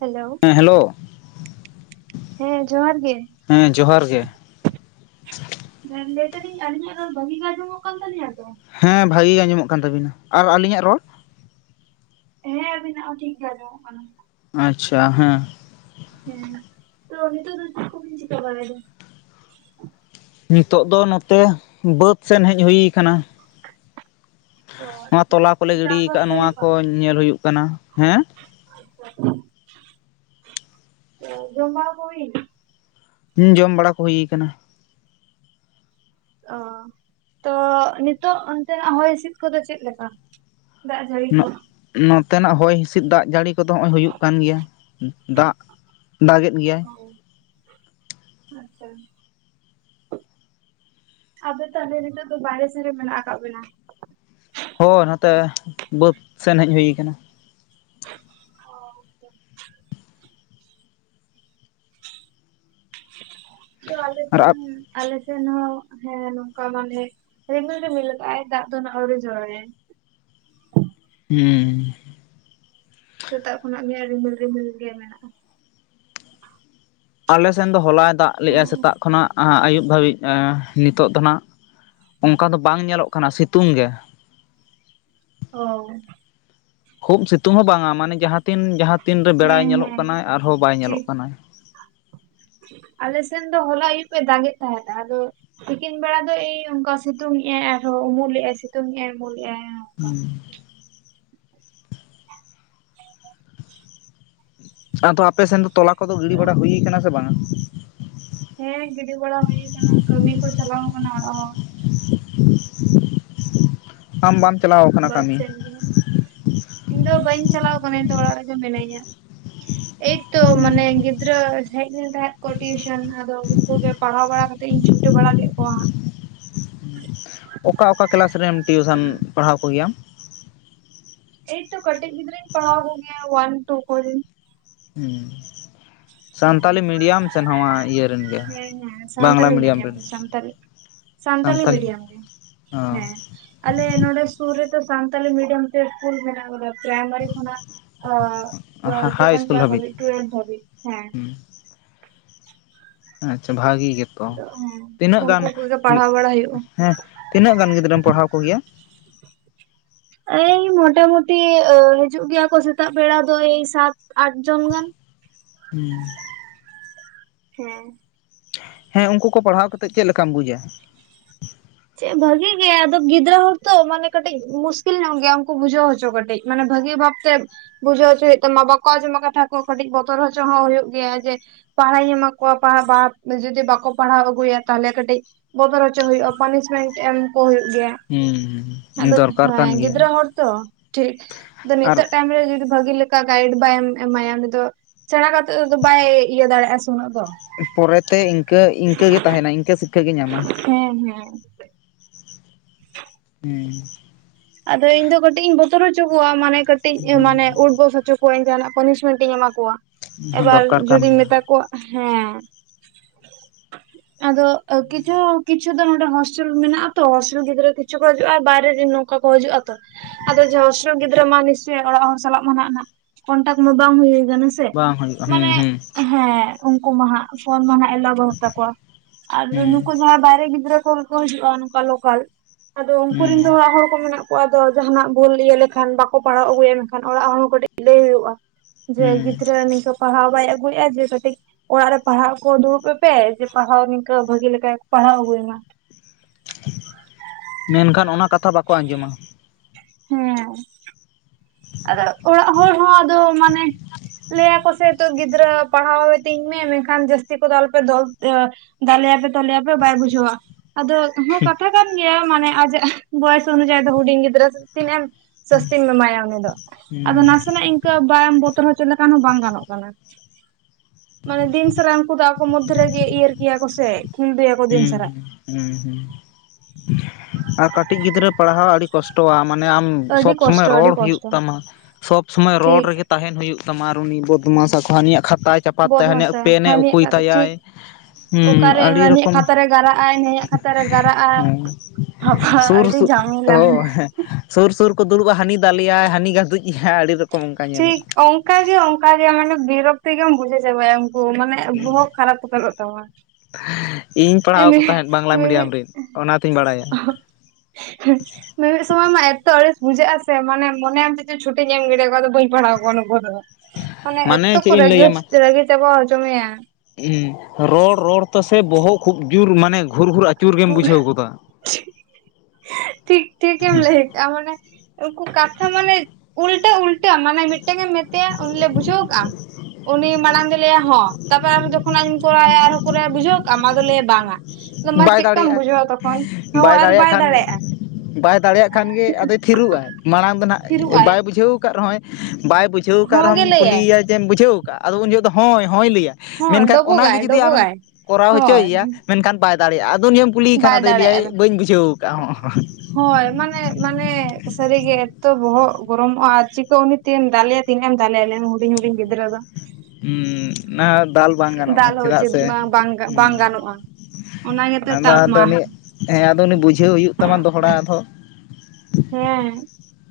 Hello ᱦᱮᱸ hello ᱦᱮᱸ ᱡᱚᱦᱟᱨ ᱜᱮ ᱦᱮᱸ ᱡᱚᱦᱟᱨ ᱜᱮ ᱞᱟᱹᱭ ᱫᱟᱹᱞᱤᱧ ᱟᱹᱞᱤᱧᱟᱜ ᱨᱚᱲ ᱵᱷᱟᱹᱜᱤ ᱜᱮ ᱟᱸᱡᱚᱢᱚᱜ ᱠᱟᱱ ᱛᱟᱞᱤᱧᱟ ᱛᱚ ᱦᱮᱸ ᱵᱷᱟᱜᱮ ᱟᱸᱡᱚᱢᱚᱜ ᱠᱟᱱ ᱛᱟᱹᱵᱤᱱᱟ ᱟᱨ ᱟᱹᱞᱤᱧᱟᱜ ᱨᱚᱲ ᱦᱮᱸ ᱟᱵᱤᱱ ᱦᱚᱸ ᱴᱷᱤᱠ ᱜᱮ ᱟᱸᱡᱚᱢᱚᱜ ᱠᱟᱱᱟ ᱟᱪᱪᱷᱟ ᱦᱮᱸ ᱦᱮᱸ ᱛᱚ ᱱᱤᱛᱚᱜ ᱫᱚ ᱪᱮᱫ ᱠᱚᱵᱤᱱ ᱪᱤᱠᱟᱹ ᱵᱟᱲᱟᱭ ᱮᱫᱼᱟ ᱱᱤᱛᱚᱜ ᱫᱚ ᱱᱚᱛᱮ ᱵᱟᱹᱫᱽ ᱥᱮᱱ ᱦᱮᱡ ᱦᱩᱭ ᱟᱠᱟᱱᱟ ᱚ ᱱᱚᱣᱟ ᱟᱪᱪᱷᱟ ᱛᱚᱞᱟ ᱠᱚᱞᱮ ᱪᱮᱫ ᱜᱤᱲᱤ ᱪᱟᱥᱵᱟᱥ ᱠᱟᱜᱼᱟ ᱱᱚᱣᱟ ᱦᱩᱭᱩᱜ ᱠᱚ ᱧᱮᱞ ᱦᱩᱭᱩᱜ ᱠᱟᱱᱟ ᱦᱮᱸ ᱤᱧ ᱡᱚᱢ ᱵᱟᱲᱟ ᱠᱚ ᱦᱩᱭ ᱮᱱᱟ ᱦᱩᱸ ᱡᱚᱢ ᱵᱟᱲᱟ ᱠᱚ ᱦᱩᱭ ᱠᱟᱱᱟ ᱚ ᱛᱚ ᱱᱤᱛᱚᱜ ᱚᱱᱛᱮᱱᱟᱜ ᱦᱚᱭ ᱦᱤᱥᱤᱫ ᱠᱚᱫᱚ ᱪᱮᱫ ᱞᱮᱠᱟ ᱫᱟᱜ ᱡᱟᱹᱲᱤ ᱠᱚ ᱱᱚᱛᱮᱱᱟᱜ ᱦᱚᱭ ᱦᱤᱸᱥᱤᱫ ᱫᱟᱜ ᱡᱟᱹᱲᱤ ᱠᱚᱫᱚ ᱦᱚᱜᱼᱚᱭ ᱦᱩᱭᱩᱜ ᱠᱟᱱ ᱜᱮᱭᱟ ᱫᱟᱜ ᱫᱟᱜ ᱮᱫ ᱜᱮᱭᱟᱭ ᱚ ᱟᱪᱪᱷᱟ ᱟᱫᱚ ᱛᱟᱦᱞᱮ ᱱᱤᱛᱚᱜ ᱫᱚ ᱵᱟᱦᱨᱮ ᱥᱮᱱ ᱨᱮ ᱢᱮᱱᱟᱜ ᱟᱠᱟᱫ ᱵᱮᱱᱟ ᱦᱳᱭ ᱱᱚᱛᱮ ᱵᱟᱹᱫᱽ ᱥᱮᱱ ᱦᱮᱡ ᱦᱩᱭ ᱟᱠᱟᱱᱟ [unintelligible] ᱛᱚ ᱟᱨ ᱟᱞᱮᱥᱮᱱ ᱟᱞᱮ ᱥᱮᱱ ᱦᱚᱸ ᱦᱮᱸ ᱱᱚᱝᱠᱟ ᱢᱟᱱᱮ ᱨᱤᱢᱤᱞ ᱨᱤᱢᱤᱞ ᱟᱠᱟᱜᱼᱟᱭ ᱫᱟᱜ ᱫᱚ ᱱᱟᱸᱜ ᱟᱹᱣᱨᱤ ᱡᱚᱨᱚᱭᱟᱭ ᱦᱩᱸ ᱥᱮᱛᱟᱜ ᱠᱷᱚᱱᱟᱜ ᱜᱮ ᱨᱤᱢᱤᱞ ᱨᱤᱢᱤᱞ ᱜᱮ ᱢᱮᱱᱟᱜᱼᱟ ᱟᱞᱮ ᱥᱮᱱ ᱫᱚ ᱦᱚᱞᱟᱭ ᱫᱟᱜ ᱞᱮᱜᱼᱟ ᱦᱮᱸ ᱥᱮᱛᱟᱜ ᱠᱷᱚᱱᱟᱜ ᱟᱹᱭᱩᱵ ᱫᱷᱟᱹᱵᱤᱡ ᱱᱤᱛᱚᱜ ᱫᱚ ᱱᱟᱜ ᱚᱱᱠᱟ ᱫᱚ ᱵᱟᱝ ᱧᱮᱞᱚᱜ ᱠᱟᱱᱟ ᱥᱤᱛᱩᱝ ᱜᱮ ᱚ ᱠᱷᱩᱵ ᱥᱤᱛᱩᱝ ᱦᱚᱸ ᱵᱟᱝᱟ ᱢᱟᱱᱮ ᱡᱟᱦᱟᱸ ᱛᱤᱱ ᱡᱟᱦᱟᱸ ᱛᱤᱱᱨᱮ ᱵᱮᱲᱟᱭ ᱦᱮᱸ ᱧᱮᱞᱚᱜ ᱦᱮᱸ ᱠᱟᱱᱟᱭ ᱟᱨᱦᱚᱸ ᱵᱟᱭ ᱧᱮᱞᱚᱜ ᱴᱷᱤᱠ ᱠᱟᱱᱟᱭ ᱟᱞᱮ ᱥᱮᱱ ᱫᱚ ᱦᱚᱞᱟ ᱟᱹᱭᱩᱵᱮ ᱫᱟᱜ ᱮᱫ ᱛᱟᱦᱮᱱᱼᱟ ᱟᱫᱚ ᱛᱤᱠᱤᱱ ᱵᱮᱲᱟ ᱫᱚ ᱮᱭ ᱚᱱᱠᱟ ᱥᱤᱛᱩᱝᱮᱜᱼᱟᱭ ᱟᱨᱦᱚᱸ ᱩᱢᱩᱞᱮᱜᱼᱟᱭ ᱥᱤᱛᱩᱝᱮᱜᱼᱟᱭ ᱩᱢᱩᱞᱮᱜᱼᱟᱭ ᱦᱩᱸ ᱟᱫᱚ ᱟᱯᱮᱥᱱ ᱫᱚ ᱛᱚᱞᱟ ᱠᱚᱫᱚ ᱜᱤᱲᱤ ᱵᱟᱲᱟ ᱦᱩᱭ ᱠᱟᱱᱟ ᱥᱮ ᱵᱟᱝᱟ ᱦᱮᱸ ᱜᱤᱰᱤ ᱵᱟᱲᱟ ᱦᱳᱭ ᱟᱠᱟᱱᱟ ᱠᱟᱹᱢᱤ ᱠᱚ ᱪᱟᱞᱟᱣ ᱟᱠᱟᱱᱟ ᱚᱲᱟᱜ ᱦᱚᱲ ᱟᱢ ᱵᱟᱢ ᱪᱟᱞᱟᱣ ᱠᱟᱱᱟ ᱵᱟᱹᱫ ᱠᱟᱹᱢᱤ ᱥᱮᱱ ᱜᱮ ᱤᱧ ᱫᱚ ᱵᱟᱹᱧ ᱪᱟᱞᱟᱣ ᱟᱠᱟᱱᱟ ᱤᱧ ᱫᱚ ᱚᱲᱟᱜ ᱨᱮᱜᱮ ᱢᱤᱱᱟᱹᱧᱟ ᱮᱭᱛᱚ ᱦᱩᱸ ᱢᱟᱱᱮ ᱜᱤᱫᱽᱨᱟᱹ ᱦᱮᱡ ᱞᱮᱱ ᱛᱟᱦᱮᱸᱫ ᱠᱚ ᱴᱤᱭᱩᱥᱚᱱ ᱟᱫᱚ ᱩᱱᱠᱩ ᱜᱮ ᱯᱟᱲᱦᱟᱣ ᱵᱟᱲᱟ ᱠᱟᱛᱮᱜ ᱤᱧ ᱪᱷᱩᱴᱤ ᱵᱟᱲᱟ ᱠᱮᱫ ᱠᱚᱣᱟ ᱚᱠᱟ ᱚᱠᱟ ᱠᱮᱞᱟᱥ ᱨᱮᱱ ᱴᱤᱭᱩᱥᱚᱱ ᱯᱟᱲᱦᱟᱣ ᱠᱚᱜᱮᱟᱢ ᱮᱭ ᱛᱚ ᱠᱟᱹᱴᱤᱡ ᱜᱤᱫᱽᱨᱟᱹᱧ ᱯᱟᱲᱟᱣ ᱠᱚᱜᱮᱭᱟ ᱚᱣᱟᱱ ᱴᱩ ᱠᱚᱨᱮᱱ ᱦᱮᱸ ᱦᱮᱸ ᱥᱟᱱᱛᱟᱞᱤ ᱢᱤᱰᱤᱭᱟᱢ ᱥᱮ ᱱᱟᱣᱟ ᱤᱭᱮᱨᱮᱱ ᱜᱮ ᱦᱮᱸ ᱦᱮᱸ ᱵᱟᱝᱞᱟ ᱥᱟᱱᱛᱟᱞᱤ ᱢᱤᱰᱤᱭᱟᱢ ᱨᱮᱱ ᱜᱮ ᱥᱟᱱᱛᱟᱞᱤ ᱥᱟᱱᱛᱟᱞᱤ ᱢᱤᱰᱤᱭᱟᱢ ᱨᱮ ᱦᱮᱸ ᱟᱞᱮ ᱱᱚᱰᱮ ᱥᱩᱨ ᱨᱮᱫᱚ ᱥᱟᱱᱛᱟᱞᱤ ᱢᱤᱰᱤᱭᱟᱢ ᱛᱮ ᱤᱥᱠᱩᱞ ᱢᱮᱱᱟᱜ-ᱟ ᱵᱟᱨᱭᱟ ᱯᱨᱟᱭᱢᱟᱨᱤ ᱠᱷᱚᱱᱟᱜ ᱟᱻ ᱚ [unintelligible] ᱦᱟᱭ ᱥᱮᱠᱮᱱᱰ ᱠᱮᱞᱟᱥ ᱫᱷᱟᱹᱵᱤᱡ ᱜᱮ ᱵᱷᱟᱹᱜᱮ ᱦᱩᱸᱻ ᱟᱪᱪᱷᱟ ᱵᱷᱟᱹᱜᱤ ᱜᱮᱛᱚ ᱟᱫᱚ ᱦᱮᱸ ᱛᱤᱱᱟᱹᱜ ᱜᱟᱱ ᱩᱱᱠᱩ ᱠᱚᱜᱮ ᱩᱸᱜ ᱯᱟᱲᱦᱟᱣ ᱵᱟᱲᱟ ᱦᱩᱭᱩᱜᱼᱟ ᱦᱮᱸ ᱛᱤᱱᱟᱹᱜ ᱜᱟᱱ ᱜᱤᱫᱽᱨᱟᱹᱢ ᱯᱟᱲᱦᱟᱣ ᱠᱚᱜᱮᱭᱟ? ᱮᱭ ᱢᱚᱴᱟ ᱢᱩᱸᱴᱤ ᱦᱤᱡᱩᱜ ᱜᱮᱭᱟ ᱠᱚ ᱥᱮᱛᱟᱜ ᱵᱮᱲᱟ ᱫᱚ ᱮᱭ ᱥᱟᱛ ᱟᱴ ᱡᱚᱱ ᱜᱟᱱ᱾ [unintelligible] [unintelligible] ᱦᱮᱸ ᱦᱮᱸ ᱩᱱᱠᱩ ᱠᱚ ᱯᱟᱲᱦᱟᱣ ᱠᱟᱛᱮᱜ ᱪᱮᱫ ᱞᱮᱠᱟᱢ ᱵᱩᱡᱟ ᱪᱮ ᱵᱷᱟᱹᱜᱤ ᱜᱮᱭᱟ ᱟᱫᱚ ᱜᱤᱫᱽᱨᱟᱹ ᱦᱚᱲ ᱛᱚ ᱢᱟᱱᱮ ᱠᱟᱹᱴᱤᱡ ᱢᱩᱥᱠᱤᱞ ᱧᱚᱜ ᱜᱮᱭᱟ ᱩᱱᱠᱩ ᱵᱩᱡᱷᱟᱹᱣ ᱦᱚᱪᱚ ᱠᱟᱹᱴᱤᱡ ᱢᱟᱱᱮ ᱵᱷᱟᱹᱜᱤ ᱵᱷᱟᱵᱛᱮ ᱵᱩᱡᱷᱟᱹᱣ ᱦᱚᱪᱚᱭ ᱦᱩᱭᱩᱜ ᱛᱟᱢᱟ ᱵᱟᱠᱚ ᱟᱸᱡᱚᱢᱟ ᱠᱟᱛᱷᱟ ᱠᱚ ᱠᱟᱹᱴᱤᱡ ᱵᱚᱛᱚᱨ ᱦᱚᱪᱚ ᱦᱚᱸ ᱦᱩᱭᱩᱜ ᱜᱮᱭᱟ ᱡᱮ ᱯᱟᱲᱦᱟᱣ ᱤᱧ ᱮᱢᱟ ᱠᱚᱣᱟ ᱵᱟᱨ ᱵᱟᱨ ᱡᱩᱫᱤ ᱵᱟᱠᱚ ᱯᱟᱲᱦᱟᱣ ᱟᱹᱜᱩᱭᱟ ᱛᱟᱦᱚᱞᱮ ᱠᱟᱹᱴᱤᱡ ᱵᱚᱛᱚᱨᱦᱚᱪᱚ ᱦᱩᱭᱩᱜ-ᱟ ᱯᱟᱱᱤᱥᱢᱮᱱᱴ ᱮᱢ ᱠᱚ ᱦᱩᱭᱩᱜ ᱜᱮᱭᱟ ᱦᱩᱸ ᱟᱫᱚ ᱫᱚᱨᱠᱟᱨ ᱠᱟᱱ ᱦᱮᱸ ᱜᱮᱭᱟ ᱜᱤᱫᱽᱨᱟᱹ ᱦᱚᱲ ᱛᱚ ᱴᱷᱤᱠ᱾ ᱡᱮ ᱟᱨ ᱱᱤᱛᱚᱜ ᱴᱟᱭᱤᱢ ᱨᱮ ᱡᱩᱫᱤ ᱵᱷᱟᱹᱜᱤ ᱞᱮᱠᱟ ᱜᱟᱭᱤᱰ ᱵᱟᱭ ᱮᱢᱟᱭᱟ ᱩᱱᱤ ᱫᱚ ᱥᱮᱬᱟ ᱠᱟᱛᱮ ᱵᱟᱭ ᱤᱭᱟᱹ ᱫᱟᱲᱮᱭᱟᱜᱼᱟ, ᱥᱮ ᱩᱱᱟᱹᱜ ᱫᱚ ᱯᱚᱨᱮᱛᱮ ᱤᱱᱠᱟᱹ ᱤᱱᱠᱟᱹᱜᱮ ᱛᱟᱦᱮᱱᱟᱭ ᱤᱱᱠᱟᱹ ᱥᱤᱠᱠᱷᱟᱹ ᱜᱮ ᱧᱟᱢᱟᱭ᱾ ᱦᱮᱸ ᱦᱮᱸ᱾ ᱦᱩᱸ ᱟᱫᱚ ᱤᱧ ᱫᱚ ᱠᱟᱹᱴᱤᱡ ᱤᱧ ᱵᱚᱛᱚᱨ ᱦᱚᱪᱚ, ᱠᱚᱣᱟ ᱢᱟᱱᱮ ᱠᱟᱹᱴᱤᱡ ᱢᱟᱱᱮ ᱩᱰᱵᱚᱥ ᱦᱚᱪᱚ ᱠᱚᱣᱟ ᱤᱧ ᱡᱟᱦᱟᱱᱟᱜ ᱯᱟᱱᱤᱥᱢᱮᱱᱴ ᱤᱧ ᱮᱢᱟ ᱠᱚᱣᱟ, ᱦᱩᱸ ᱮᱵᱟᱨ ᱫᱚᱨᱠᱟᱨ ᱠᱟᱱ ᱡᱩᱫᱤᱧ ᱜᱮᱭᱟ ᱢᱮᱛᱟ ᱠᱚᱣᱟ ᱦᱮᱸ ᱟᱫᱚ ᱠᱤᱪᱷᱩ ᱠᱤᱪᱷᱩ ᱫᱚ ᱱᱚᱰᱮ ᱦᱚᱥᱴᱮᱞ ᱢᱮᱱᱟᱜᱼᱟ ᱛᱚ, ᱦᱚᱥᱴᱮᱞ ᱜᱤᱫᱽᱨᱟᱹ ᱠᱤᱪᱷᱩ ᱠᱚ ᱦᱤᱡᱩᱜᱼᱟ ᱵᱟᱦᱨᱮ ᱠᱚ ᱠᱚ ᱦᱤᱡᱩᱜᱼᱟ ᱛᱚ, ᱟᱫᱚ ᱡᱟᱦᱟ ᱦᱳᱥᱴᱮᱞ ᱜᱤᱫᱽᱨᱟᱹ ᱢᱟ ᱱᱤᱥᱪᱚᱭᱭ ᱚᱲᱟᱜ ᱦᱚᱲ ᱥᱟᱞᱟᱜᱢᱟ ᱱᱟᱜ ᱢᱟ ᱠᱚᱱᱴᱟᱠ ᱢᱟ ᱵᱟᱝ ᱦᱩᱭ ᱠᱟᱱᱟ ᱛᱮ ᱵᱟᱝ ᱦᱩᱭᱩᱜᱼᱟ ᱦᱩᱸ ᱢᱟᱱᱮ ᱦᱩᱸ ᱦᱮᱸ ᱩᱱᱠᱩ ᱢᱟᱦᱟᱜ ᱯᱷᱳᱱ ᱢᱟ ᱦᱟᱸᱜ ᱮᱞᱟᱣ ᱵᱟᱹᱱᱩᱜ ᱛᱟᱠᱚᱣᱟ, ᱟᱨ ᱦᱩᱸ ᱱᱩᱠᱩ ᱡᱟᱦᱟᱸᱭ ᱵᱟᱭᱨᱮ ᱜᱤᱫᱽᱨᱟᱹ ᱠᱚ ᱠᱚ ᱦᱤᱡᱩᱜᱼᱟ ᱠᱚ ᱱᱚᱝᱠᱟ ᱞᱚᱠᱟᱞ ᱟᱫᱚ ᱩᱱᱠᱩ ᱦᱩᱸ ᱨᱮᱱ ᱫᱚ ᱚᱲᱟᱜ ᱦᱚᱲ ᱢᱮᱱᱟᱜ ᱠᱚᱣᱟ ᱟᱫᱚ ᱡᱟᱦᱟᱱᱟᱜ ᱵᱚᱱ ᱞᱟᱹᱭ ᱞᱮᱠᱷᱟᱱ ᱵᱟᱠᱚ ᱯᱟᱲᱦᱟᱣ ᱟᱹᱜᱩᱭᱟ ᱱᱟᱠᱷᱟᱱ ᱚᱲᱟᱜ ᱦᱚᱲ ᱦᱚᱸ ᱠᱟᱹᱴᱤᱡ ᱞᱟᱹᱭ ᱦᱩᱭᱩᱜᱼᱟ᱾ ᱡᱮ ᱦᱩᱸ ᱜᱤᱫᱽᱨᱟᱹ ᱱᱤᱝᱠᱟᱹ ᱯᱟᱲᱦᱟᱣ ᱵᱟᱭ ᱟᱹᱜᱩᱭᱮᱫᱼᱟ ᱡᱮ ᱠᱟᱹᱴᱤᱡ ᱚᱲᱟᱜ ᱨᱮ ᱯᱟᱲᱦᱟᱣ ᱠᱚ ᱫᱩᱲᱩᱵᱮᱯᱮ ᱡᱮ ᱯᱟᱲᱦᱟᱣ ᱱᱤᱝᱠᱟᱹ ᱵᱷᱟᱜᱤ ᱞᱮᱠᱟᱭ ᱯᱟᱲᱦᱟᱣ ᱟᱹᱜᱩᱭ ᱢᱟ᱾ ᱢᱮᱱᱠᱷᱟᱱ ᱚᱱᱟ ᱠᱟᱛᱷᱟ ᱵᱟᱠᱚ ᱟᱸᱡᱚᱢᱟ᱾ ᱦᱮᱸ ᱟᱫᱚ ᱚᱲᱟᱜ ᱦᱚᱲ ᱦᱚᱸ ᱟᱫᱚ ᱢᱟᱱᱮ ᱞᱟᱹᱭᱟᱠᱚ ᱥᱮ ᱱᱤᱛᱚᱜ ᱜᱤᱫᱽᱨᱟᱹ ᱯᱟᱲᱦᱟᱣᱛᱤᱧ ᱢᱮ ᱢᱮᱱᱠᱷᱟᱱ ᱡᱟᱹᱥᱛᱤ ᱠᱚᱫᱚ ᱟᱞᱚᱯᱮ ᱫᱚᱞ ᱮ ᱫᱟᱞᱮᱭᱟᱯᱮ ᱛᱚᱞᱮᱭᱟᱯᱮ ᱵᱟᱭ ᱵᱩᱡᱷᱟᱹᱣᱟ᱾ ᱟᱫᱚ ᱦᱚᱸ ᱠᱟᱛᱷᱟ ᱠᱟᱱ ᱜᱮᱭᱟ ᱢᱟᱱᱮ ᱟᱡᱟᱜ ᱵᱚᱭᱮᱥ ᱚᱱᱩᱡᱟᱭᱤ ᱫᱚ ᱦᱩᱰᱤᱧ ᱜᱤᱫᱽᱨᱟᱹ ᱛᱤᱱᱟᱹᱜ ᱮᱢ ᱥᱟᱹᱥᱛᱤᱢ ᱮᱢᱟᱭᱟ ᱩᱱᱤ ᱫᱚ, ᱟᱫᱚ ᱦᱩᱸ ᱱᱟᱥᱮᱱᱟᱜ ᱤᱱᱠᱟᱹ ᱵᱟᱢ ᱵᱚᱛᱚᱨ ᱦᱚᱪᱚ ᱞᱮᱠᱷᱟᱱ ᱦᱚᱸ ᱵᱟᱝ ᱜᱟᱱᱚᱜ ᱠᱟᱱᱟ᱾ ᱢᱟᱱᱮ ᱫᱤᱱ ᱥᱟᱞᱟᱜ ᱩᱱᱠᱩ ᱫᱚ ᱟᱵᱚ ᱢᱚᱫᱽᱫᱷᱮ ᱨᱮᱜᱮ ᱤᱭᱟᱹᱨᱠᱤᱭᱟ ᱠᱚ ᱥᱮ, ᱠᱷᱤᱞᱰᱩᱭᱟᱠᱚ ᱫᱤᱱ ᱦᱩᱸ ᱥᱟᱨᱟ ᱦᱩᱸ ᱦᱩᱸ ᱦᱩᱸ ᱟᱨ ᱠᱟᱹᱴᱤᱡ ᱜᱤᱫᱽᱨᱟᱹ ᱯᱟᱲᱦᱟᱣ ᱟᱹᱰᱤ ᱠᱚᱥᱴᱚᱭᱟ ᱢᱟᱱᱮ ᱟᱢ ᱟᱹᱰᱤ ᱥᱚᱵᱽ ᱥᱚᱢᱚᱭ ᱠᱚᱥᱴᱚ ᱟᱹᱰᱤ ᱨᱚᱲ ᱦᱩᱭᱩᱜ ᱠᱚᱥᱴᱚ ᱛᱟᱢᱟ, ᱥᱚᱵᱽ ᱥᱚᱢᱚᱭ ᱨᱚᱲ ᱴᱷᱤᱠ ᱨᱮᱜᱮ ᱛᱟᱦᱮᱱ ᱦᱩᱭᱩᱜ ᱛᱟᱢᱟ ᱟᱨ ᱩᱱᱤ ᱵᱚᱫᱢᱟᱥᱟ ᱠᱷᱟᱡ ᱦᱟᱱᱤᱭᱟᱜ ᱠᱷᱟᱛᱟᱭ ᱪᱟᱯᱟᱫ ᱦᱟᱹᱱᱤᱭᱟᱜ ᱵᱚᱫᱢᱟᱥᱟᱭ ᱯᱮᱱ ᱮ ᱩᱠᱩᱭ ᱦᱟᱹᱱᱤᱭᱟᱜ ᱴᱷᱤᱠ ᱛᱟᱭᱟᱭ ᱦᱩᱸ ᱚᱠᱟᱨᱮ ᱟᱹᱰᱤ ᱨᱚᱠ ᱦᱟᱹᱱᱤᱭᱟᱜ ᱠᱷᱟᱛᱟ ᱨᱮ ᱜᱟᱨᱟᱜ ᱟᱭ ᱱᱩᱭᱟᱜ ᱠᱷᱟᱛᱟ ᱨᱮ ᱜᱟᱨᱟᱜᱼᱟ ᱦᱮᱸ [unintelligible] ᱟᱹᱰᱤ ᱡᱷᱚᱢᱞ᱾ ᱦᱮ ᱥᱩᱨ ᱥᱩᱨ ᱠᱚ ᱫᱩᱲᱩᱵᱼᱟ ᱦᱟᱹᱱᱤ ᱫᱟᱞᱮᱭᱟᱭ ᱦᱟᱱᱤ ᱜᱟᱹᱫᱡ ᱟᱹᱰᱤ ᱨᱚᱠ ᱴᱷᱤᱠ ᱚᱝᱠᱟ ᱚᱝᱠᱟ ᱢᱟᱱᱮ ᱵᱤᱨᱚᱠᱛᱤᱠ ᱵᱩᱹᱡᱷᱟᱣ ᱩᱱᱠᱩ ᱢᱟᱱᱮ ᱵᱚᱦᱚᱜ ᱠᱷᱟᱨᱟᱯ ᱩᱛᱟᱨ ᱛᱟᱢᱟ᱾ ᱤᱧ ᱯᱟᱲᱦᱟᱣ ᱠᱚ ᱛᱟᱦᱮᱸᱫ ᱵᱟᱝᱞᱟ ᱢᱤᱰᱤᱭᱟᱢ ᱢᱤᱢᱤᱫ ᱨᱮᱱ ᱚᱱᱟᱛᱤᱧ ᱵᱟᱲᱟᱭᱟ᱾ [unintelligible] ᱢᱤᱢᱤᱫ ᱥᱚᱢᱚᱭ ᱢᱟ ᱮᱛᱚ ᱟᱹᱲᱤᱥ ᱵᱩᱡᱷᱟᱹᱜᱼᱟ ᱥᱮ ᱢᱟᱱᱮ ᱢᱚᱱᱮᱭᱟᱢ ᱪᱮᱫ ᱪᱷᱩᱴᱤᱧ ᱮᱢ ᱜᱤᱰᱤᱭᱟ ᱠᱚᱣᱟ ᱟᱫᱚ ᱵᱟᱹᱧ ᱯᱟᱲᱦᱟᱣ ᱠᱚᱣᱟ ᱱᱩᱠᱩ ᱫᱚ᱾ ᱢᱟᱱᱮ ᱮᱛᱚ ᱠᱚ ᱪᱮᱫ ᱤᱧ ᱨᱟᱜᱤ ᱪᱟᱵᱟ ᱦᱚᱪᱚ ᱢᱮᱭᱟ᱾ ᱩᱸ ᱨᱚᱲ ᱨᱚᱲ ᱛᱮᱥᱮ ᱵᱚᱦᱚᱜ ᱠᱷᱩᱵ ᱡᱳᱨ ᱢᱟᱱᱮ ᱜᱷᱩᱨ ᱜᱷᱩᱨ ᱟ ᱪᱩᱨ ᱜᱮᱢ ᱵᱩᱡᱷᱟᱹᱣ ᱜᱚᱫᱟ᱾ ᱴᱷᱤᱠ ᱴᱷᱤᱠᱮᱢ ᱞᱟᱹᱭ ᱢᱟᱱᱮ ᱩᱱᱠᱩ ᱠᱟᱛᱷᱟ ᱢᱟᱱᱮ ᱩᱞᱴᱟ ᱩᱞᱴᱟ ᱢᱟᱱᱮ ᱢᱤᱫ ᱢᱤᱫᱴᱟᱝ ᱮᱢ ᱢᱮᱛᱟᱭᱟ ᱩᱱᱤ ᱞᱮᱭᱟ ᱵᱩᱡᱷᱟᱹᱣ ᱠᱟᱜᱼᱟᱢ? ᱩᱱᱤ ᱢᱟᱲᱟᱝ ᱫᱚᱭ ᱞᱟᱹᱭᱟ ᱦᱚᱸ, ᱛᱟᱨᱯᱚᱨ ᱡᱚᱠᱷᱚᱱᱟᱜ ᱢᱮᱛᱟᱭᱟ ᱟᱨᱦᱚᱸ ᱠᱚᱨᱟᱣ ᱵᱩᱡᱷᱟᱹᱣ ᱠᱟᱜᱼᱟ ᱟᱫᱚ ᱞᱟᱹᱭ ᱵᱟᱝ-ᱟ᱾ ᱢᱟ ᱵᱟᱭ ᱪᱮᱫᱠᱟᱢ ᱫᱟᱲᱮᱭᱟᱜᱼᱟᱭ ᱵᱩᱡᱷᱟᱹᱣ-ᱟ ᱛᱚᱠᱷᱚᱱ, ᱦᱚᱸ ᱟᱨ ᱫᱟᱲᱮᱭᱟᱜ ᱵᱟᱭ ᱠᱷᱟᱱ ᱜᱮ ᱫᱟᱲᱮᱭᱟᱜᱼᱟ᱾ ᱵᱟᱭ ᱫᱟᱲᱮᱭᱟᱜ ᱠᱷᱟᱱ ᱜᱮ ᱟᱫᱚᱭ ᱛᱷᱤᱨᱚᱜ ᱟᱭ ᱢᱟᱲᱟᱝ ᱫᱚ ᱦᱟᱜ ᱛᱷᱤᱨᱚᱜ ᱟᱭ ᱵᱟᱭ ᱵᱩᱡᱷᱟᱹᱣ ᱟᱠᱟᱫ ᱨᱮᱦᱚᱸᱭ ᱵᱟᱭ ᱵᱩᱡᱷᱟᱹᱣ ᱠᱟᱫ ᱦᱚᱸ ᱜᱮ ᱨᱮᱦᱚᱸᱦᱚᱢ ᱞᱟᱹᱭᱟᱭ ᱠᱩᱞᱤᱭᱮᱭᱟ ᱡᱮᱢ ᱵᱩᱡᱷᱟᱹᱣ ᱠᱟᱫ ᱟᱫᱚ ᱩᱱ ᱡᱚᱦᱚᱜ ᱫᱚ ᱦᱳᱭ ᱦᱳᱭ ᱞᱟᱹᱭ-ᱟ ᱦᱚᱸ ᱢᱮᱱᱠᱷᱟᱱ ᱚᱱᱟᱜᱮ ᱰᱚᱵᱚᱜᱟᱭ ᱡᱩᱫᱤ ᱟᱢᱮᱢ ᱰᱚᱵᱚᱜᱟᱭ ᱠᱚᱨᱟᱣ ᱦᱳᱭ ᱦᱚᱪᱚᱭᱮᱭ-ᱟ ᱢᱮᱱᱠᱷᱟᱱ ᱵᱟᱭ ᱫᱟᱲᱮᱭᱟᱜᱼᱟ ᱟᱫᱚ ᱱᱤᱭᱟᱹᱢ ᱠᱩᱞᱤᱭᱮ ᱠᱷᱟᱱ ᱵᱟᱭ ᱟᱫᱚᱭ ᱞᱟᱹᱭ ᱟᱭ ᱫᱟᱲᱮᱭᱟᱜᱼᱟ ᱵᱟᱹᱧ ᱵᱩᱡᱷᱟᱹᱣ ᱟᱠᱟᱫᱼᱟ ᱦᱚᱸ ᱦᱳᱭ ᱢᱟᱱᱮ ᱢᱟᱱᱮ ᱥᱟᱹᱨᱤ ᱜᱮ ᱮᱛᱚ ᱵᱚᱦᱚᱜ ᱜᱚᱨᱚᱢᱚᱜᱼᱟ ᱟᱨ ᱪᱤᱠᱟᱹᱜ ᱩᱱᱤ ᱛᱤᱹ ᱮᱢ ᱫᱟᱞᱮᱭᱟᱭ ᱛᱤᱱᱟᱹᱜ ᱮᱢ ᱫᱟᱞᱮᱭᱟᱞᱮᱢ ᱦᱩᱰᱤᱧ ᱦᱩᱰᱤᱧ ᱜᱤᱫᱽᱨᱟᱹ ᱫᱚ ᱦᱩᱸ ᱫᱟᱞ ᱦᱚᱸ ᱪᱮᱫ ᱵᱟᱝ ᱵᱟᱝ ᱵᱟᱝ ᱜᱟᱱᱚᱜᱼᱟ ᱚᱱᱟᱜᱮᱛᱚ ᱟᱫᱚ ᱴᱟᱯ ᱟᱫᱚ ᱢᱟ ᱩᱱᱤ ᱦᱮᱸ ᱟᱫᱚ ᱩᱱᱤ ᱵᱩᱡᱷᱟᱹᱣ ᱦᱩᱭᱩᱜ ᱛᱟᱢᱟ ᱫᱚᱦᱲᱟ ᱟᱫᱚ ᱦᱮᱸ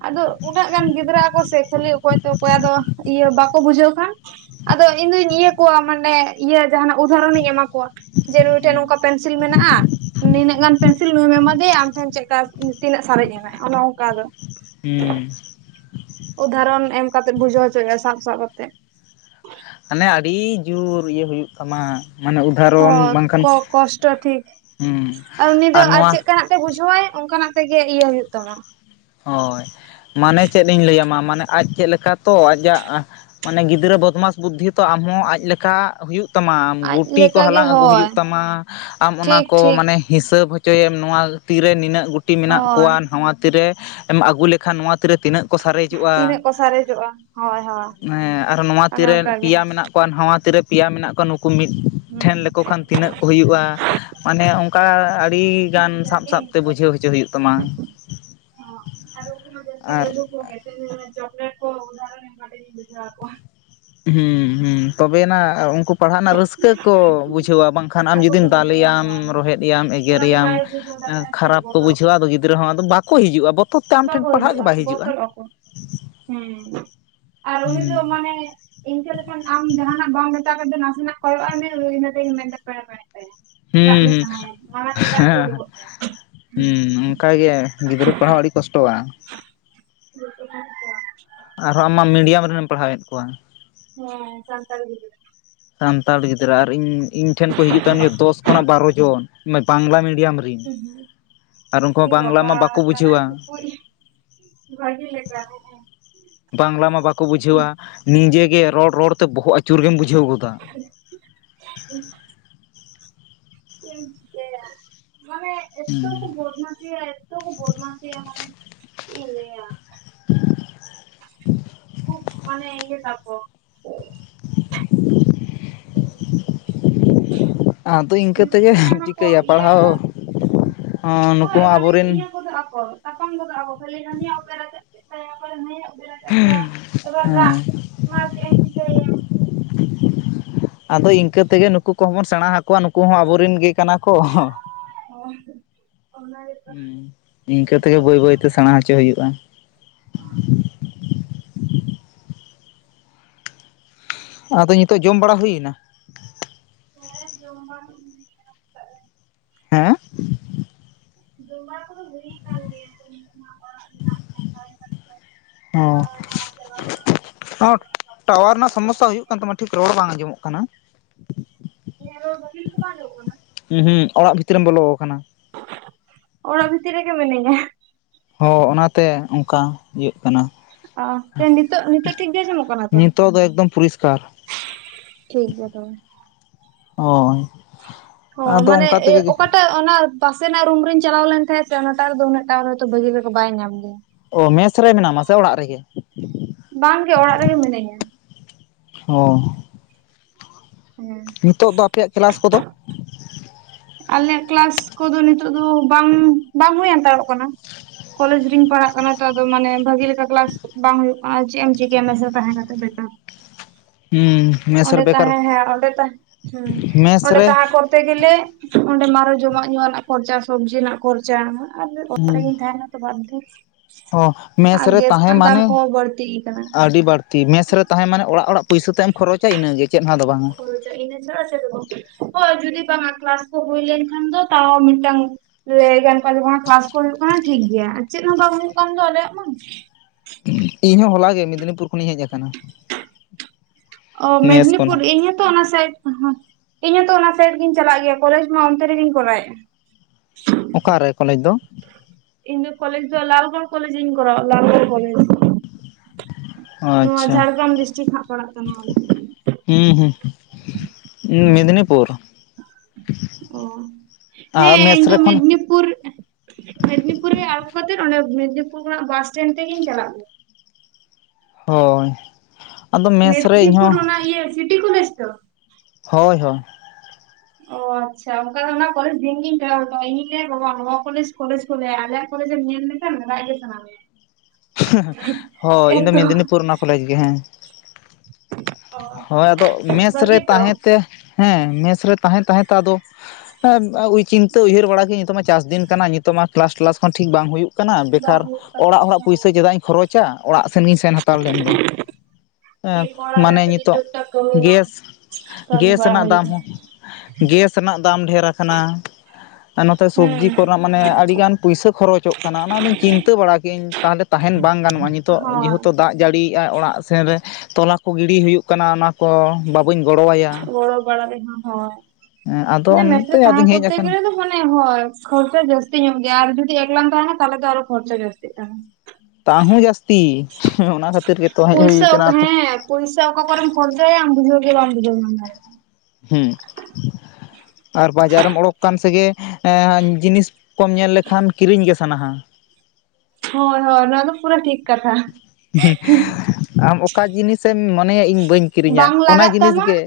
ᱟᱫᱚ ᱩᱱᱟᱹᱜ ᱜᱟᱱ ᱜᱤᱫᱽᱨᱟᱹ ᱟᱠᱚ ᱥᱮ ᱠᱷᱟᱹᱞᱤ ᱚᱠᱚᱭ ᱚᱠᱚᱭᱟᱜ ᱫᱚ ᱤᱭᱟᱹ ᱵᱟᱠᱚ ᱵᱩᱡᱷᱟᱹᱣ ᱠᱷᱟᱱ ᱟᱫᱚ ᱤᱧ ᱫᱩᱧ ᱤᱭᱟᱹ ᱠᱚᱣᱟ ᱢᱟᱱᱮ ᱤᱭᱟᱹ ᱡᱟᱦᱟᱱᱟᱜ ᱩᱫᱟᱦᱚᱨᱚᱱ ᱤᱧ ᱮᱢᱟ ᱠᱚᱣᱟ ᱡᱮ ᱱᱩᱭ ᱴᱷᱮᱱ ᱱᱚᱝᱠᱟ ᱯᱮᱱ ᱯᱮᱱᱥᱤᱞ ᱢᱮᱱᱟᱜᱼᱟ ᱱᱤᱱᱟᱹᱜ ᱜᱟᱱ ᱯᱮᱱᱥᱤᱞ ᱱᱩᱭᱮᱢ ᱮᱢᱟ ᱫᱮᱭᱟ ᱟᱢ ᱴᱷᱮᱱ ᱪᱮᱫᱠᱟ ᱛᱤᱱᱟᱹᱜ ᱥᱟᱨᱮᱡ ᱮᱱᱟ ᱚᱱᱮ ᱚᱱᱠᱟ ᱟᱫᱚ ᱦᱮᱸ ᱩᱫᱟᱦᱚᱨᱚᱱ ᱮᱢ ᱠᱟᱛᱮᱫ ᱵᱩᱡᱷᱟᱹᱣᱪᱚᱭᱮᱼᱟ ᱥᱟᱵ ᱥᱟᱵ ᱠᱟᱛᱮᱫ ᱢᱟᱱᱮ ᱟᱹᱰᱤ ᱡᱳᱨ ᱤᱭᱟᱹ ᱦᱩᱭᱩᱜ ᱛᱟᱢᱟ ᱢᱟᱱᱮ ᱩᱫᱟᱦᱚᱨᱚᱱ ᱦᱳᱭ ᱵᱟᱝᱠᱷᱟᱱ ᱠᱚᱥᱴᱚ ᱴᱷᱤᱠ ᱦᱩᱸ ᱟᱨ ᱩᱱᱤ ᱫᱚ ᱟᱨ ᱪᱮᱫ ᱞᱮᱠᱟᱱᱟᱜ ᱵᱩᱡᱷᱟᱹᱣᱟᱭ ᱚᱱᱠᱟᱱᱟᱜ ᱛᱮᱜᱮ ᱤᱭᱟᱹ ᱦᱩᱭᱳᱜ ᱛᱟᱢᱟ ᱦᱳᱭ ᱢᱟᱱᱮ ᱪᱮᱫ ᱤᱧ ᱞᱟᱹᱭ-ᱟ ᱢᱟ ᱢᱟᱱᱮ ᱟᱡ ᱪᱮᱫ ᱞᱮᱠᱟ ᱛᱚ ᱟᱡᱟᱜ ᱢᱟᱱᱮ ᱜᱤᱫᱽᱨᱟᱹ ᱵᱚᱫᱽᱢᱟᱥ ᱵᱩᱫᱽᱫᱷᱤ ᱛᱚ ᱟᱢᱦᱚᱸ ᱟᱡ ᱞᱮᱠᱟ ᱦᱩᱭᱩᱜ ᱛᱟᱢᱟ ᱟᱢ ᱟᱡ ᱜᱩᱴᱤ ᱠᱚ ᱞᱮᱠᱟᱜᱮ ᱦᱟᱞᱟᱝ ᱟᱹᱜᱩ ᱦᱳᱭ ᱦᱩᱭᱩᱜ ᱛᱟᱢᱟ ᱟᱢ ᱚᱱᱟ ᱴᱷᱤᱠ ᱠᱚ ᱴᱷᱤᱠ ᱢᱟᱱᱮ ᱦᱤᱥᱟᱹᱵᱽ ᱦᱚᱪᱚᱭᱮᱢ ᱱᱚᱣᱟ ᱛᱤᱨᱮ ᱱᱤᱱᱟᱹᱜ ᱜᱩᱴᱤ ᱢᱮᱱᱟᱜ ᱦᱳᱭ ᱠᱚᱣᱟ ᱱᱚᱣᱟ ᱛᱤᱨᱮ ᱮᱢ ᱟᱹᱜᱩ ᱞᱮᱠᱷᱟᱱ ᱱᱚᱣᱟ ᱛᱤ ᱛᱤᱱᱟᱹᱜ ᱠᱚ ᱥᱟᱨᱮᱡᱚᱜᱼᱟ ᱛᱤᱱᱟᱹᱜ ᱠᱚ ᱥᱟᱨᱮᱡᱚᱜᱼᱟ ᱦᱳᱭ ᱦᱳᱭ ᱟᱨ ᱱᱚᱣᱟ ᱚᱱᱮ ᱛᱤᱨᱮ ᱚᱱᱠᱟ ᱜᱮ ᱯᱮᱭᱟ ᱢᱮᱱᱟᱜ ᱠᱚᱣᱟ ᱠᱚᱣᱟ ᱱᱟᱣᱟ ᱛᱤᱨᱮ ᱯᱮᱭᱟ ᱢᱮᱱᱟᱜ ᱠᱚᱣᱟ ᱱᱩᱠᱩ ᱢᱤᱫ ᱦᱩᱸ ᱴᱷᱮᱱ ᱞᱮᱠᱚ ᱠᱷᱟᱱ ᱛᱤᱱᱟᱹᱜ ᱦᱩᱭᱩᱜᱼᱟ ᱢᱟᱱᱮ ᱚᱱᱠᱟ ᱟᱹᱰᱤ ᱜᱟᱱ ᱤᱱᱠᱟ ᱥᱟᱵ ᱜᱮ ᱥᱟᱵ ᱛᱮ ᱤᱱᱠᱟ ᱜᱮ ᱵᱩᱡᱷᱟᱹᱣ ᱦᱚᱪᱚ ᱦᱩᱭᱩᱜ ᱛᱟᱢᱟ ᱟᱨ [unintelligible] ᱪᱚᱠᱞᱮᱴ ᱠᱚ ᱩᱫᱟᱦᱚᱨᱚᱱ ᱮᱢ ᱠᱟᱛᱮ ᱤᱧ ᱵᱩᱡᱷᱟᱹᱣ-ᱟ ᱟᱠᱚ ᱟ ᱦᱩ ᱦᱩᱸ ᱛᱚᱵᱮᱱᱟ ᱩᱱᱠᱩ ᱯᱟᱲᱦᱟᱜ ᱨᱮᱱᱟᱜ ᱨᱟᱹᱥᱠᱟᱹ ᱨᱟᱹᱥᱠᱟᱹ ᱠᱚ ᱵᱩᱡᱷᱟᱹᱣᱟ ᱵᱟᱝᱠᱷᱟᱱ ᱟᱢ ᱟᱠᱚ ᱠᱚ ᱡᱩᱫᱤᱢ ᱵᱩᱡᱷᱟᱹᱣᱟ ᱫᱟᱞᱮᱭᱟᱢ ᱦᱳᱭ ᱨᱚᱦᱮᱫᱮᱭᱟᱢ ᱚᱱᱟ ᱫᱚ ᱮᱜᱮᱨᱮᱭᱟᱢ ᱵᱟᱭ ᱵᱩᱡᱷᱟᱹᱣ ᱫᱟᱲᱮᱭᱟᱜᱼᱟ ᱥᱮ ᱠᱷᱟᱨᱟᱯ ᱠᱚ ᱵᱚᱛᱚᱨᱚᱜ ᱵᱩᱡᱷᱟᱹᱟᱹᱜᱼᱟ ᱟᱫᱚ ᱜᱤᱫᱽᱨᱟᱹ ᱦᱚᱸ ᱟᱫᱚ ᱵᱟᱠᱚ ᱦᱤᱡᱩᱜᱼᱟ ᱛᱮ ᱟᱢ ᱵᱟᱠᱚ ᱴᱷᱮᱱ ᱯᱟᱲᱦᱟᱜ ᱜᱮ ᱦᱤᱡᱩᱜᱼᱟ ᱵᱟᱭ ᱵᱚᱛᱚᱨᱚᱜ ᱟᱠᱚ ᱦᱮᱸ ᱟᱨ ᱩᱱᱤ ᱦᱩᱸ ᱫᱚ ᱢᱟᱱᱮ ᱤᱱᱠᱟᱹ ᱞᱮᱠᱷᱟᱱ ᱟᱢ ᱡᱟᱦᱟ ᱱᱟᱜ ᱵᱟᱢ ᱢᱮᱛᱟᱭ ᱨᱮ ᱫᱚ ᱱᱟᱥᱮ ᱱᱟᱜ ᱠᱚᱭᱚᱜᱼᱟᱭ ᱢᱮ ᱤᱱᱟᱹ ᱛᱮ ᱜᱮ ᱢᱮᱫ ᱫᱟᱜ ᱯᱮᱲᱮ ᱯᱮᱲᱮᱜ ᱛᱟᱭᱟ ᱨᱟᱜ ᱦᱩᱸ ᱜᱮ ᱦᱩᱸ ᱥᱟᱱᱟᱭᱟ ᱢᱟᱲᱟᱝ ᱨᱮ ᱨᱟᱜ ᱜᱮ ᱦᱮᱸ ᱩᱰᱩᱠᱚᱜ ᱛᱟᱭᱟ ᱦᱩᱸ ᱚᱱᱠᱟ ᱜᱮ ᱜᱤᱫᱽᱨᱟᱹ ᱯᱟᱲᱦᱟᱣ ᱟᱹᱰᱤ ᱠᱚᱥᱴᱚᱣᱟ [unintelligible] ᱟᱨ ᱦᱚᱸ ᱟᱢ ᱢᱟ ᱢᱤᱰᱤᱭᱟᱢ ᱨᱮᱱ ᱮᱢ ᱯᱟᱲᱦᱟᱣ-ᱮᱫ ᱠᱚᱣᱟ ᱦᱮᱸ ᱥᱟᱱᱛᱟᱲᱤ ᱜᱤᱫᱽᱨᱟᱹ ᱥᱟᱱᱛᱟᱲ ᱜᱤᱫᱽᱨᱟᱹ ᱟᱨ ᱤᱧ ᱤᱧ ᱴᱷᱮᱱ ᱠᱚ ᱦᱤᱡᱩᱜ ᱛᱟᱦᱮᱱ ᱫᱚᱥ ᱠᱷᱚᱱᱟᱜ ᱵᱟᱨᱚ ᱡᱚᱱ ᱵᱟᱝᱞᱟ ᱢᱤᱰᱤᱭᱟᱢ ᱨᱮᱱ ᱟᱨ ᱩᱱ ᱠᱩ ᱮ ᱦᱚᱸ ᱵᱟᱝᱞᱟ ᱵᱟᱵᱟ ᱢᱟ ᱵᱟᱠᱚ ᱛᱟᱨᱟᱭ ᱵᱩᱡᱷᱟᱹᱣᱟ ᱴᱩᱠᱩᱡ [unintelligible] ᱵᱟᱝᱞᱟ ᱢᱟ ᱵᱟᱠᱚ ᱵᱩᱡᱷᱟᱹᱣᱟ ᱱᱤᱡᱮ ᱨᱚᱲ ᱨᱚᱲᱛᱮ ᱵᱚᱦᱚᱜ ᱟᱹᱪᱩᱨ ᱜᱮᱢ ᱵᱩᱡᱷᱟᱹᱣ ᱜᱚᱫᱟ ᱪᱮᱫ ᱮᱢ ᱪᱤᱠᱟᱹᱭᱟ [unintelligible] ᱢᱟᱱᱮ ᱮᱛᱚ ᱠᱚ ᱵᱚᱫᱢᱟ ᱥᱤᱭᱟ ᱮᱛᱚ ᱠᱚ ᱵᱚᱫᱢᱟᱥᱤᱭᱟ ᱢᱟᱱᱮ ᱪᱮᱫ ᱤᱧ ᱞᱟᱹᱭ-ᱟ ᱾ ᱠᱷᱩᱵ ᱢᱟᱱᱮ ᱤᱭᱟᱹ ᱛᱟᱠᱚ ᱾ ᱟᱫᱚ ᱤᱱᱠᱟᱹ ᱢᱤᱫ ᱛᱮ ᱜᱮᱢ ᱥᱚᱢᱚᱭ ᱢᱟᱠᱚ ᱪᱤᱠᱟᱹᱭᱟ ᱤᱭᱟᱹ ᱯᱟᱲᱦᱟᱣ ᱦᱚᱸ ᱱᱩ ᱠᱩ ᱦᱳᱭ ᱦᱚᱸ ᱟᱵᱚ ᱨᱮᱱ [unintelligible] ᱛᱟᱯᱟᱢ ᱜᱚᱫᱚᱜ ᱟᱠᱚ ᱠᱷᱟᱹᱞᱤ ᱦᱟᱱᱤᱭᱟᱜ ᱱᱟᱹᱭ ᱟᱜ ᱩᱯ ᱮ ᱦᱮᱸ ᱨᱟᱪᱟᱜ ᱠᱮᱫ ᱛᱟᱭᱟ [unintelligible] ᱟᱫᱚ ᱤᱱᱠᱟᱹ ᱛᱮ ᱜᱮ ᱱᱩᱠᱩ ᱠᱚᱦᱚᱸ ᱵᱚᱱ ᱥᱮᱬᱟ ᱟᱠᱚᱣᱟ ᱱᱩᱠᱩ ᱦᱚᱸ ᱟᱵᱚ ᱨᱮᱱ ᱜᱮ ᱠᱟᱱᱟ ᱠᱚ ᱚᱱᱟ ᱜᱮᱛᱚ ᱦᱩᱸ ᱤᱱᱠᱟᱹ ᱛᱮ ᱠᱤᱱᱛᱩ ᱜᱮ ᱵᱟᱹᱭ ᱵᱟᱹᱭ ᱛᱮ ᱢᱟᱱᱮ ᱥᱮᱬᱟ ᱦᱚᱪᱚ ᱦᱩᱭᱩᱜᱼᱟ ᱟᱫᱚ ᱱᱤᱛᱳᱜ ᱡᱚᱢ ᱵᱟᱲᱟ ᱦᱩᱭᱱᱟ ᱦᱮᱸ ᱡᱚᱢ ᱵᱟᱲᱟ ᱫᱚ ᱦᱩᱭ ᱠᱟᱱᱟ [unintelligible] [unintelligible] ᱡᱚᱢ ᱵᱟᱲᱟ ᱠᱚᱫᱚ ᱦᱩᱭ ᱠᱟᱱ ᱜᱮᱭᱟ ᱾ ᱚᱸᱻ᱾ ᱴᱟᱣᱟᱨ ᱨᱮᱱᱟᱜ ᱥᱚᱢᱚᱥᱥᱟ ᱦᱩᱭᱩᱜ ᱠᱟᱱ ᱛᱟᱢᱟ ᱴᱷᱤᱠ ᱨᱚᱲ ᱵᱟᱝ ᱟᱸᱡᱚ ᱢᱚᱜ ᱠᱟᱱᱟ ᱾ ᱤᱧᱟᱜ ᱨᱚᱲ ᱵᱷᱟᱜᱮ ᱞᱮᱠᱟ ᱵᱟᱝ ᱟᱡᱚ ᱢᱚᱜ ᱠᱟᱱᱟ ᱩᱦᱩᱸᱜ ᱚᱲᱟᱜ ᱵᱷᱤᱛᱤᱨ ᱨᱮᱢ ᱵᱚᱞᱚ ᱟᱠᱟᱱᱟ ᱾ ᱚᱲᱟ ᱵᱷᱤᱛᱤᱨ ᱨᱮ ᱜᱮ ᱢᱤᱱᱟᱹᱧᱟ ᱾ ᱚ ᱚᱱᱟᱛᱮ ᱚᱱᱠᱟ ᱤᱭᱟᱹᱜ ᱠᱟᱱᱟ ᱾ ᱚ ᱱᱤᱛᱚᱜ ᱱᱤᱛᱚᱜ ᱴᱷᱤᱠ ᱜᱮ ᱟᱡᱚ ᱢᱚᱜ ᱠᱟᱱᱟ ᱛᱚ ᱾ ᱱᱤᱛᱚᱜ ᱫᱚ ᱮᱠᱫᱚᱢ ᱯᱚᱨᱤᱥᱠᱟᱨ ᱴᱷᱤᱠ ᱜᱮᱭᱟ ᱛᱚ ᱵᱮ ᱦᱳᱭ ᱦᱳᱭ ᱟᱫᱚ ᱢᱟᱱᱮ ᱚᱱᱠᱟ ᱛᱮᱜᱮ ᱚᱠᱟ ᱴᱟᱜ ᱚᱱᱟ ᱯᱟᱥᱮ ᱱᱟᱜ ᱨᱩᱢ ᱨᱤᱧ ᱪᱟᱞᱟᱣ ᱞᱮᱱ ᱛᱟᱦᱮᱸᱡ ᱥᱮ ᱚᱱᱟ ᱴᱟᱜ ᱨᱮ ᱫᱚ ᱩᱱᱟᱹᱜ ᱴᱟᱜ ᱨᱮ ᱫᱚ ᱩᱱᱟᱹᱜ ᱴᱟ ᱵᱷᱟᱹᱜᱤ ᱞᱮᱠᱚ ᱵᱟᱭ ᱧᱟᱢ ᱜᱮᱭᱟ ᱾ ᱚ ᱢᱮᱥ ᱨᱮ ᱢᱮᱱᱟ ᱢᱟ ᱥᱮ ᱚᱲᱟᱜ ᱨᱮ ᱜᱮ ᱵᱟᱝᱜᱮ ᱚᱲᱟᱜ ᱨᱮᱜᱮ ᱢᱤᱱᱟᱹᱧᱟ ᱦᱚᱸ [unintelligible] ᱱᱤᱛᱚᱜ ᱫᱚ ᱟᱯᱮ ᱭᱟᱜ ᱠᱮᱞᱟᱥ ᱠᱚ ᱫᱚ ᱟᱞᱮᱭᱟᱜ ᱠᱮᱞᱟᱥ ᱠᱚᱫᱚ ᱱᱤᱛᱚᱜ ᱫᱚ ᱵᱟᱝ ᱵᱟᱝ ᱦᱩᱭ ᱦᱟᱛᱟᱲᱚᱜ ᱠᱟᱱᱟ ᱾ ᱠᱚᱞᱮᱡ ᱨᱤᱧ ᱯᱟᱲᱦᱟᱜ ᱠᱟᱱᱟ ᱛᱚ ᱟᱫᱚ ᱢᱟᱱᱮ ᱵᱷᱟᱜᱤ ᱞᱮᱠᱟ ᱠᱮᱞᱟᱥ ᱵᱟᱝ ᱦᱩᱭᱩᱜ ᱠᱟᱱᱟ ᱢᱮᱥ ᱨᱮ ᱛᱟᱦᱮᱸ ᱠᱟᱛᱮ ᱵᱮᱠᱟᱨ ᱦᱩᱸ ᱢᱮᱥ ᱚᱸᱰᱮ ᱨᱮ ᱵᱮᱠᱟᱨ ᱛᱟᱦᱮᱸ ᱦᱮᱸ ᱚᱸᱰᱮ ᱛᱟᱦᱮᱸ ᱦᱩᱸ ᱢᱮᱥ ᱚᱸᱰᱮ ᱨᱮ [unintelligible] ᱛᱮ ᱜᱮ ᱞᱮ ᱚᱸᱰᱮ ᱟᱨᱚ ᱡᱚᱢ-ᱟᱜ ᱧᱩ ᱨᱮᱱᱟᱜ ᱠᱷᱚᱨᱪᱟ ᱥᱚᱵᱽᱡᱤ ᱨᱮᱱᱟᱜ ᱠᱷᱚᱨᱪᱟ ᱾ [unintelligible] ᱦᱚ ᱢᱮᱥ ᱨᱮ ᱛᱟᱦᱮᱸ ᱢᱟᱱᱮ ᱵᱟᱹᱲᱛᱤ ᱟᱠᱟᱱᱟ ᱟᱹᱰᱤ ᱵᱟᱹᱲᱤ ᱛᱤ ᱢᱮᱥ ᱨᱮ ᱛᱟᱦᱮᱸ ᱢᱟᱱᱮ ᱚᱲᱟᱜ ᱚᱲᱟᱜ ᱯᱩᱭᱥᱟᱹᱛᱮᱢ ᱠᱷᱚᱨᱚᱪ-ᱟ ᱤᱱᱟᱹᱜᱮ ᱪᱮᱫ ᱦᱚ ᱟᱫᱚ ᱵᱟᱝ-ᱟ ᱾ ᱦᱳᱭ ᱤᱱᱟᱹ ᱪᱷᱟᱲᱟ [unintelligible] ᱪᱮᱫ ᱦᱚ ᱵᱟᱝ ᱦᱳᱭ ᱡᱩᱫᱤ ᱠᱮᱞᱟᱥ ᱠᱚ ᱦᱩᱭ ᱞᱮᱱ ᱠᱷᱟᱱ ᱫᱚ ᱛᱟᱣ ᱢᱤᱫᱴᱟᱝ ᱞᱟᱹᱭ ᱜᱟᱱ ᱠᱚ ᱠᱮᱞᱟᱥ ᱠᱚ ᱦᱩᱭᱩᱜ ᱠᱟᱱᱟ ᱴᱷᱤᱠ ᱜᱮᱭᱟ ᱟᱨ ᱪᱮᱫ ᱦᱚᱸ ᱵᱟᱝ ᱦᱩᱭᱩᱜ ᱠᱟᱱ ᱫᱚ ᱟᱞᱮ ᱭᱟᱜ ᱢᱟ ᱾ ᱤᱧ ᱦᱚᱸ ᱦᱚᱞᱟ ᱜᱮ ᱢᱮᱫᱽᱱᱤᱯᱩᱨ ᱠᱷᱚᱱᱤᱧ ᱦᱮᱡ ᱟᱠᱟᱱᱟ ᱚ ᱢᱮᱥ ᱢᱮᱫᱽᱱᱤᱯᱩᱨ ᱠᱷᱚᱱᱟᱜ ᱤᱧ ᱦᱚᱛᱚ ᱚᱱᱟ ᱥᱟᱭᱤᱰ ᱤᱧ ᱦᱚᱸᱛᱚ ᱚᱱᱟ ᱥᱟᱭᱤᱰ ᱜᱤᱧ ᱪᱟᱞᱟᱜ ᱜᱮᱭᱟ ᱠᱚᱞᱮᱡᱽ ᱢᱟ ᱚᱱᱛᱮ ᱨᱮᱜᱤᱧ ᱠᱚᱨᱟᱣᱮ - ᱟ ᱾ ᱚᱠᱟᱨᱮ ᱠᱚᱞᱮᱡᱽ ᱫᱚ ᱾ ᱤᱧ ᱫᱚ ᱠᱚᱞ ᱫᱚ ᱞᱟᱞᱜᱚᱲ ᱠᱚᱞᱮᱡᱽ ᱤᱧ ᱠᱚᱨᱟᱣᱟ ᱞᱟᱞᱜᱚᱲ ᱠᱚᱞᱮᱡᱽ ᱱᱚᱣᱟ ᱟᱪᱷᱟ ᱡᱷᱟᱲᱜᱨᱟᱢ ᱰᱤᱥᱴᱤᱠ ᱦᱟᱸᱜ ᱯᱟᱲᱟᱜ ᱠᱟᱱᱟ ᱦᱩᱸ ᱦᱩᱸ ᱢᱮᱫᱽᱱᱤᱯᱩᱨ ᱚ ᱟᱨ ᱦᱮᱸ ᱢᱮᱥ ᱤᱧ ᱫᱚ ᱨᱮ ᱠᱷᱚᱱ ᱢᱮᱫᱽᱱᱤᱯᱩᱨ ᱯᱩᱨ ᱢᱮᱫᱽᱱᱤᱯᱩᱨ ᱨᱮ ᱟᱲᱜᱚ ᱠᱟᱛᱮᱫ ᱚᱸᱰᱮ ᱢᱮᱫᱽᱱᱤᱯᱩᱨ ᱠᱷᱚᱱᱟᱜ ᱵᱟᱥ ᱴᱮᱱ ᱛᱮᱜᱤᱧ ᱪᱟᱞᱟᱜ ᱜᱮᱭᱟ ᱾ ᱦᱳᱭ ᱟᱫᱚ ᱢᱮᱥ ᱨᱮ ᱤᱧᱦᱚᱸ ᱢᱮᱫᱽᱱᱤᱯᱩᱨ ᱚᱱᱟ [unintelligible] ᱦᱚᱭ ᱦᱚᱭ ᱚ ᱟᱪᱪᱷᱟ ᱚᱱᱠᱟ ᱚᱱᱟ ᱠᱚᱞᱡᱽ ᱫᱤᱱ ᱜᱤᱧ ᱠᱚᱭᱚᱜ ᱦᱚᱴᱚ ᱟᱜ-ᱟ ᱤᱧ-ᱤᱧ ᱞᱟᱹᱭᱟ ᱵᱟᱵᱟ ᱱᱚᱣᱟ ᱠᱚᱞᱡᱽ ᱠᱚᱞᱮᱡᱽ ᱪᱮᱫ ᱠᱚ ᱞᱟᱹᱭᱟ ᱟᱞᱮᱭᱟᱜ ᱠᱚᱞᱮᱡᱽᱮᱢ ᱧᱮᱞ ᱞᱮᱱᱠᱷᱟᱱ ᱨᱟᱜ ᱜᱮ ᱥᱟᱱᱟᱢᱮᱭᱟ ᱦᱳᱭ ᱤᱧ ᱫᱚ ᱢᱮᱫᱽᱱᱤᱯᱩᱨ ᱚᱱᱟ ᱠᱚᱞᱮᱡᱽ ᱜᱮ ᱦᱮᱸ ᱚ ᱦᱳᱭ ᱟᱫᱚ ᱢᱮᱥ ᱨᱮ ᱵᱷᱟᱹᱜᱤ ᱛᱚ ᱛᱟᱦᱮᱸ ᱛᱮ ᱦᱮᱸ ᱢᱮᱥ ᱨᱮ ᱛᱟᱦᱮᱸ ᱛᱟᱦᱮᱸ ᱛᱮ ᱟᱫᱚ ᱪᱤᱱᱛᱟᱹ ᱩᱭᱦᱟᱹᱨ ᱵᱟᱲᱟ ᱠᱤᱫᱟᱧ ᱱᱤᱛᱚᱜ ᱢᱟ ᱪᱟᱥᱫᱤᱱ ᱠᱟᱱᱟ ᱾ ᱛᱚ ᱢᱟ ᱠᱮᱞᱟᱥ ᱠᱮᱞᱟᱥ ᱦᱚᱸ ᱴᱷᱤᱠ ᱵᱟᱝ ᱦᱩᱭᱩᱜ ᱠᱟᱱᱟ ᱵᱟᱝ ᱵᱮᱠᱟᱨ ᱦᱩᱭᱩᱜ ᱚᱲᱟᱜ ᱦᱚᱲᱟᱜ ᱠᱟᱱᱟ ᱯᱩᱭᱥᱟᱹ ᱪᱮᱫᱟᱜ ᱤᱧ ᱠᱷᱚᱨᱚᱪᱟ ᱚᱲᱟᱜ ᱥᱮᱱ ᱜᱮᱧ ᱥᱮᱱ ᱦᱟᱛᱟᱲ ᱞᱮᱱ ᱜᱮ ᱴᱷᱤᱠ ᱚᱲᱟᱜ ᱨᱮ ᱢᱟᱱᱮ ᱠᱟᱹᱴᱤᱡ ᱱᱤᱛᱚᱜ ᱴᱩᱠ ᱴᱟᱠ ᱠᱟᱹᱢᱤ ᱦᱚᱸ ᱜᱮᱥ ᱠᱟᱹᱢᱤ ᱜᱮᱥ ᱵᱟᱲᱟ ᱨᱮᱱᱟᱜ ᱫᱟᱢ ᱦᱩᱭᱩᱜᱼᱟ ᱦᱚᱸ ᱜᱮᱥ ᱨᱮᱱᱟᱜ ᱫᱟᱢ ᱰᱷᱮᱨ ᱟᱠᱟᱱᱟ ᱱᱚᱛᱮ ᱥᱚᱵᱡᱤ ᱦᱮᱸ ᱠᱚᱨᱮᱱᱟᱜ ᱢᱟᱱᱮ ᱟᱹᱰᱤᱜᱟᱱ ᱯᱩᱭᱥᱟᱹ ᱠᱷᱚᱨᱚᱪᱚᱜ ᱠᱟᱱᱟ ᱚᱱᱟᱫᱚᱧ ᱪᱤᱱᱛᱟᱹ ᱵᱟᱲᱟ ᱠᱮᱫ ᱟᱧ ᱛᱟᱦᱚᱞᱮ ᱛᱟᱦᱮᱸᱱ ᱵᱟᱝ ᱜᱟᱱᱚᱜᱼᱟ ᱱᱤᱛᱚᱜ ᱦᱳᱭ ᱡᱮᱦᱮᱛᱩ ᱫᱟᱜ ᱡᱟᱹᱲᱤᱭᱼᱟ ᱚᱲᱟᱜ ᱥᱮᱱ ᱨᱮ ᱛᱚᱞᱟ ᱠᱚ ᱜᱤᱰᱤ ᱦᱩᱭᱩᱜ ᱠᱟᱱᱟ ᱚᱱᱟ ᱠᱚ ᱵᱟᱹᱧ ᱜᱚᱲᱚ ᱟᱭᱟ ᱜᱚᱲ ᱵᱟᱲᱟ ᱨᱮᱦᱚᱸ ᱦᱚᱭ ᱟᱫᱚ ᱢᱟᱱᱮ ᱚᱱᱛᱮ ᱢᱮᱥᱨᱮ ᱛᱟᱦᱮᱸ ᱟᱫᱚᱧ ᱦᱮᱡ ᱠᱚᱨᱛᱮ ᱟᱠᱟᱱᱟ ᱜᱮᱞᱮ ᱫᱚ ᱢᱟᱱᱮ ᱦᱳᱭ ᱠᱷᱚᱨᱪᱟ ᱡᱟᱹᱥᱛᱤ ᱧᱚᱜ ᱜᱮᱭᱟ ᱟᱨ ᱡᱩᱫᱤ ᱮᱠᱞᱟ ᱛᱟᱦᱮᱸᱱᱟ ᱛᱟᱦᱚᱞᱮ ᱟᱨᱚ ᱠᱷᱚᱨᱪᱟ ᱡᱟᱹᱥᱛᱤᱜ ᱛᱟ ᱛᱟᱦᱩᱸ ᱡᱟᱹᱥᱛᱤ ᱚᱱᱟ ᱠᱷᱟᱹᱛᱤᱨ ᱜᱮᱛᱚ ᱦᱮᱡ ᱦᱩᱭ ᱟᱠᱟᱱᱟ ᱟᱛᱩ ᱯᱚᱭᱥᱟ ᱚᱠᱟ ᱠᱚᱨᱮᱢ ᱠᱷᱚᱨᱪᱟᱭᱟ ᱟᱢ ᱵᱩᱡᱷᱟᱹᱣ ᱜᱮ ᱵᱟᱢ ᱵᱩᱡᱷᱟᱹᱣ ᱧᱟᱢ ᱫᱟᱲᱮᱭᱟᱜᱟ ᱦᱩ ᱟᱨ ᱵᱟᱡᱟᱨᱮᱢ ᱚᱰᱳᱚᱠ ᱠᱟᱱ ᱥᱮᱜᱮ ᱡᱤᱱᱤᱥ ᱠᱚᱢ ᱧᱮᱞ ᱞᱮᱠᱷᱟᱱ ᱠᱤᱨᱤᱧ ᱜᱮ ᱥᱟᱱᱟᱣᱟ ᱦᱳᱭ ᱦᱳᱭ ᱱᱚᱣᱟ ᱫᱚ ᱯᱩᱨᱟᱹ ᱴᱷᱤᱠ ᱠᱟᱛᱷᱟ ᱟᱢ ᱚᱠᱟ ᱡᱤᱱᱤᱥᱮᱢ ᱢᱚᱱᱮᱭᱟ ᱤᱧ ᱵᱟᱹᱧ ᱠᱤᱨᱤᱧᱟ ᱵᱟᱝ ᱚᱱᱟ ᱞᱟᱜᱟᱜ ᱡᱤᱱᱤᱥ ᱛᱟᱢᱟ ᱜᱮ